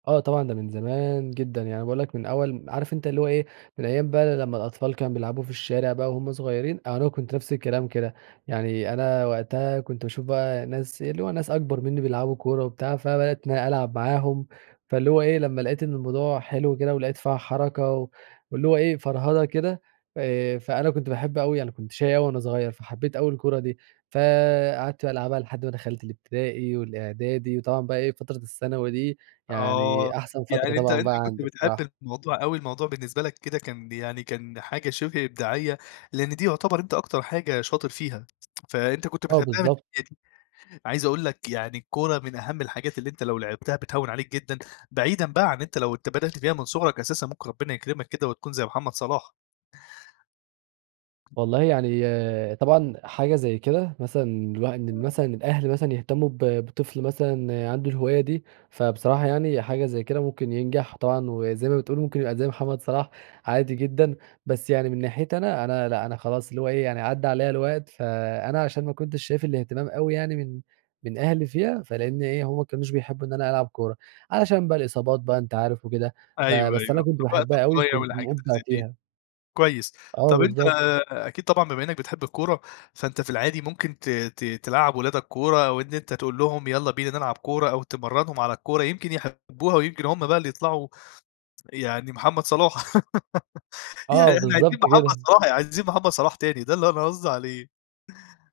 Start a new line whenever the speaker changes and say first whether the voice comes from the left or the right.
right: آه طبعًا ده من زمان جدًا. يعني باقول لك من أول م عارف أنت اللي هو إيه، من أيام بقى لمّا الأطفال كان بيلعبوا في الشارع بقى وهمّ صغيرين، أنا كنت نَفْس الكلام كده. يعني أنا وقتها كنت باشوف بقى ناس، اللي هو ناس أكبر منّي بيلعبوا كورة وبتاع، فبدأت إن أنا ألعب معاهم. فاللي هو إيه لمّا لاقيت إن الموضوع حلو كده، ولاقيت فيها حركة و واللي هو إيه فرهدة كده آآ، فأنا كنت باحب أوي أنا كنت شَقي أوي وأنا صغيّر، فحبيت أوي الكورة دي. فقعدت بقى ألعبها لحد ما دخلت الإبتدائي والإعدادي، وطبعًا بقى إيه فترة الثانوي دي
left: آه،
right: يعني أحسن فترة
left: يعني أنت
right: طبعًا
left: أنت
right: بقى
left: كنت
right: عندي بصراحة.
left: بتحب الموضوع أوي. الموضوع بالنسبة لك كده كان ب يعني كان حاجة شِبه إبداعيّة. لأن دي يُعتبر أنت أكتر حاجة شاطر فيها. فأنت كنت
right: آه،
left: بتحبها من
right: بالضبط.
left: [unintelligible] دي. عايز أقول لك يعني الكورة من أهم الحاجات اللي أنت لو لعبتها بتهوّن عليك جدًا. بعيدًا بقى عن أنت لو أنت بدأت فيها من صُغرك أساسًا ممكن ربنا يكرمك كده وتكون زي محمد صلاح.
right: والله يعني طبعًا حاجة زي كده مثلًا الواح إن مثلًا الأهل مثلًا يهتموا ب بطفل مثلًا عنده الهواية دي، فبصراحة يعني حاجة زي كده ممكن ينجح طبعًا، وزي ما بتقول ممكن يبقى زي محمد صلاح عادي جدًا، بس يعني من ناحيتي أنا، أنا لأ، أنا خلاص اللي هو إيه يعني عدّى عليَّ الوقت، فأنا علشان ما كنتش شايف الإهتمام أوي يعني من من أهلي فيها، فلأن إيه، همّ ما كانوش بيحبوا إن أنا ألعب كورة. علشان بقى الإصابات بقى أنت عارف وكده،
left: أيوه،
right: فبس أنا
left: أيوه،
right: كنت
left: في الوقت
right: باحبها أوي
left: الضايع
right: وكنت
left: والحاجات اللي
right: مُبدع
left: زي دي.
right: فيها.
left: كويس،
right: آه،
left: طب أنت
right: بالضبط.
left: أكيد طبعًا بما إنّك بتحب الكورة، فأنت في العادي ممكن ت ت تلعّب ولادك كورة، أو إن أنت تقول لهم يالّا بينا نلعب كورة أو تمرّنهم على الكورة يمكن يحبوها ويمكن هم بقى اللي يطلعوا يعني محمد صلاح يعني
right: آه،
left: إحنا عايزين
right: بالضبط
left: محمد
right: كده.
left: صلاح، عايزين محمد صلاح تاني، ده اللي أنا قصدي عليه.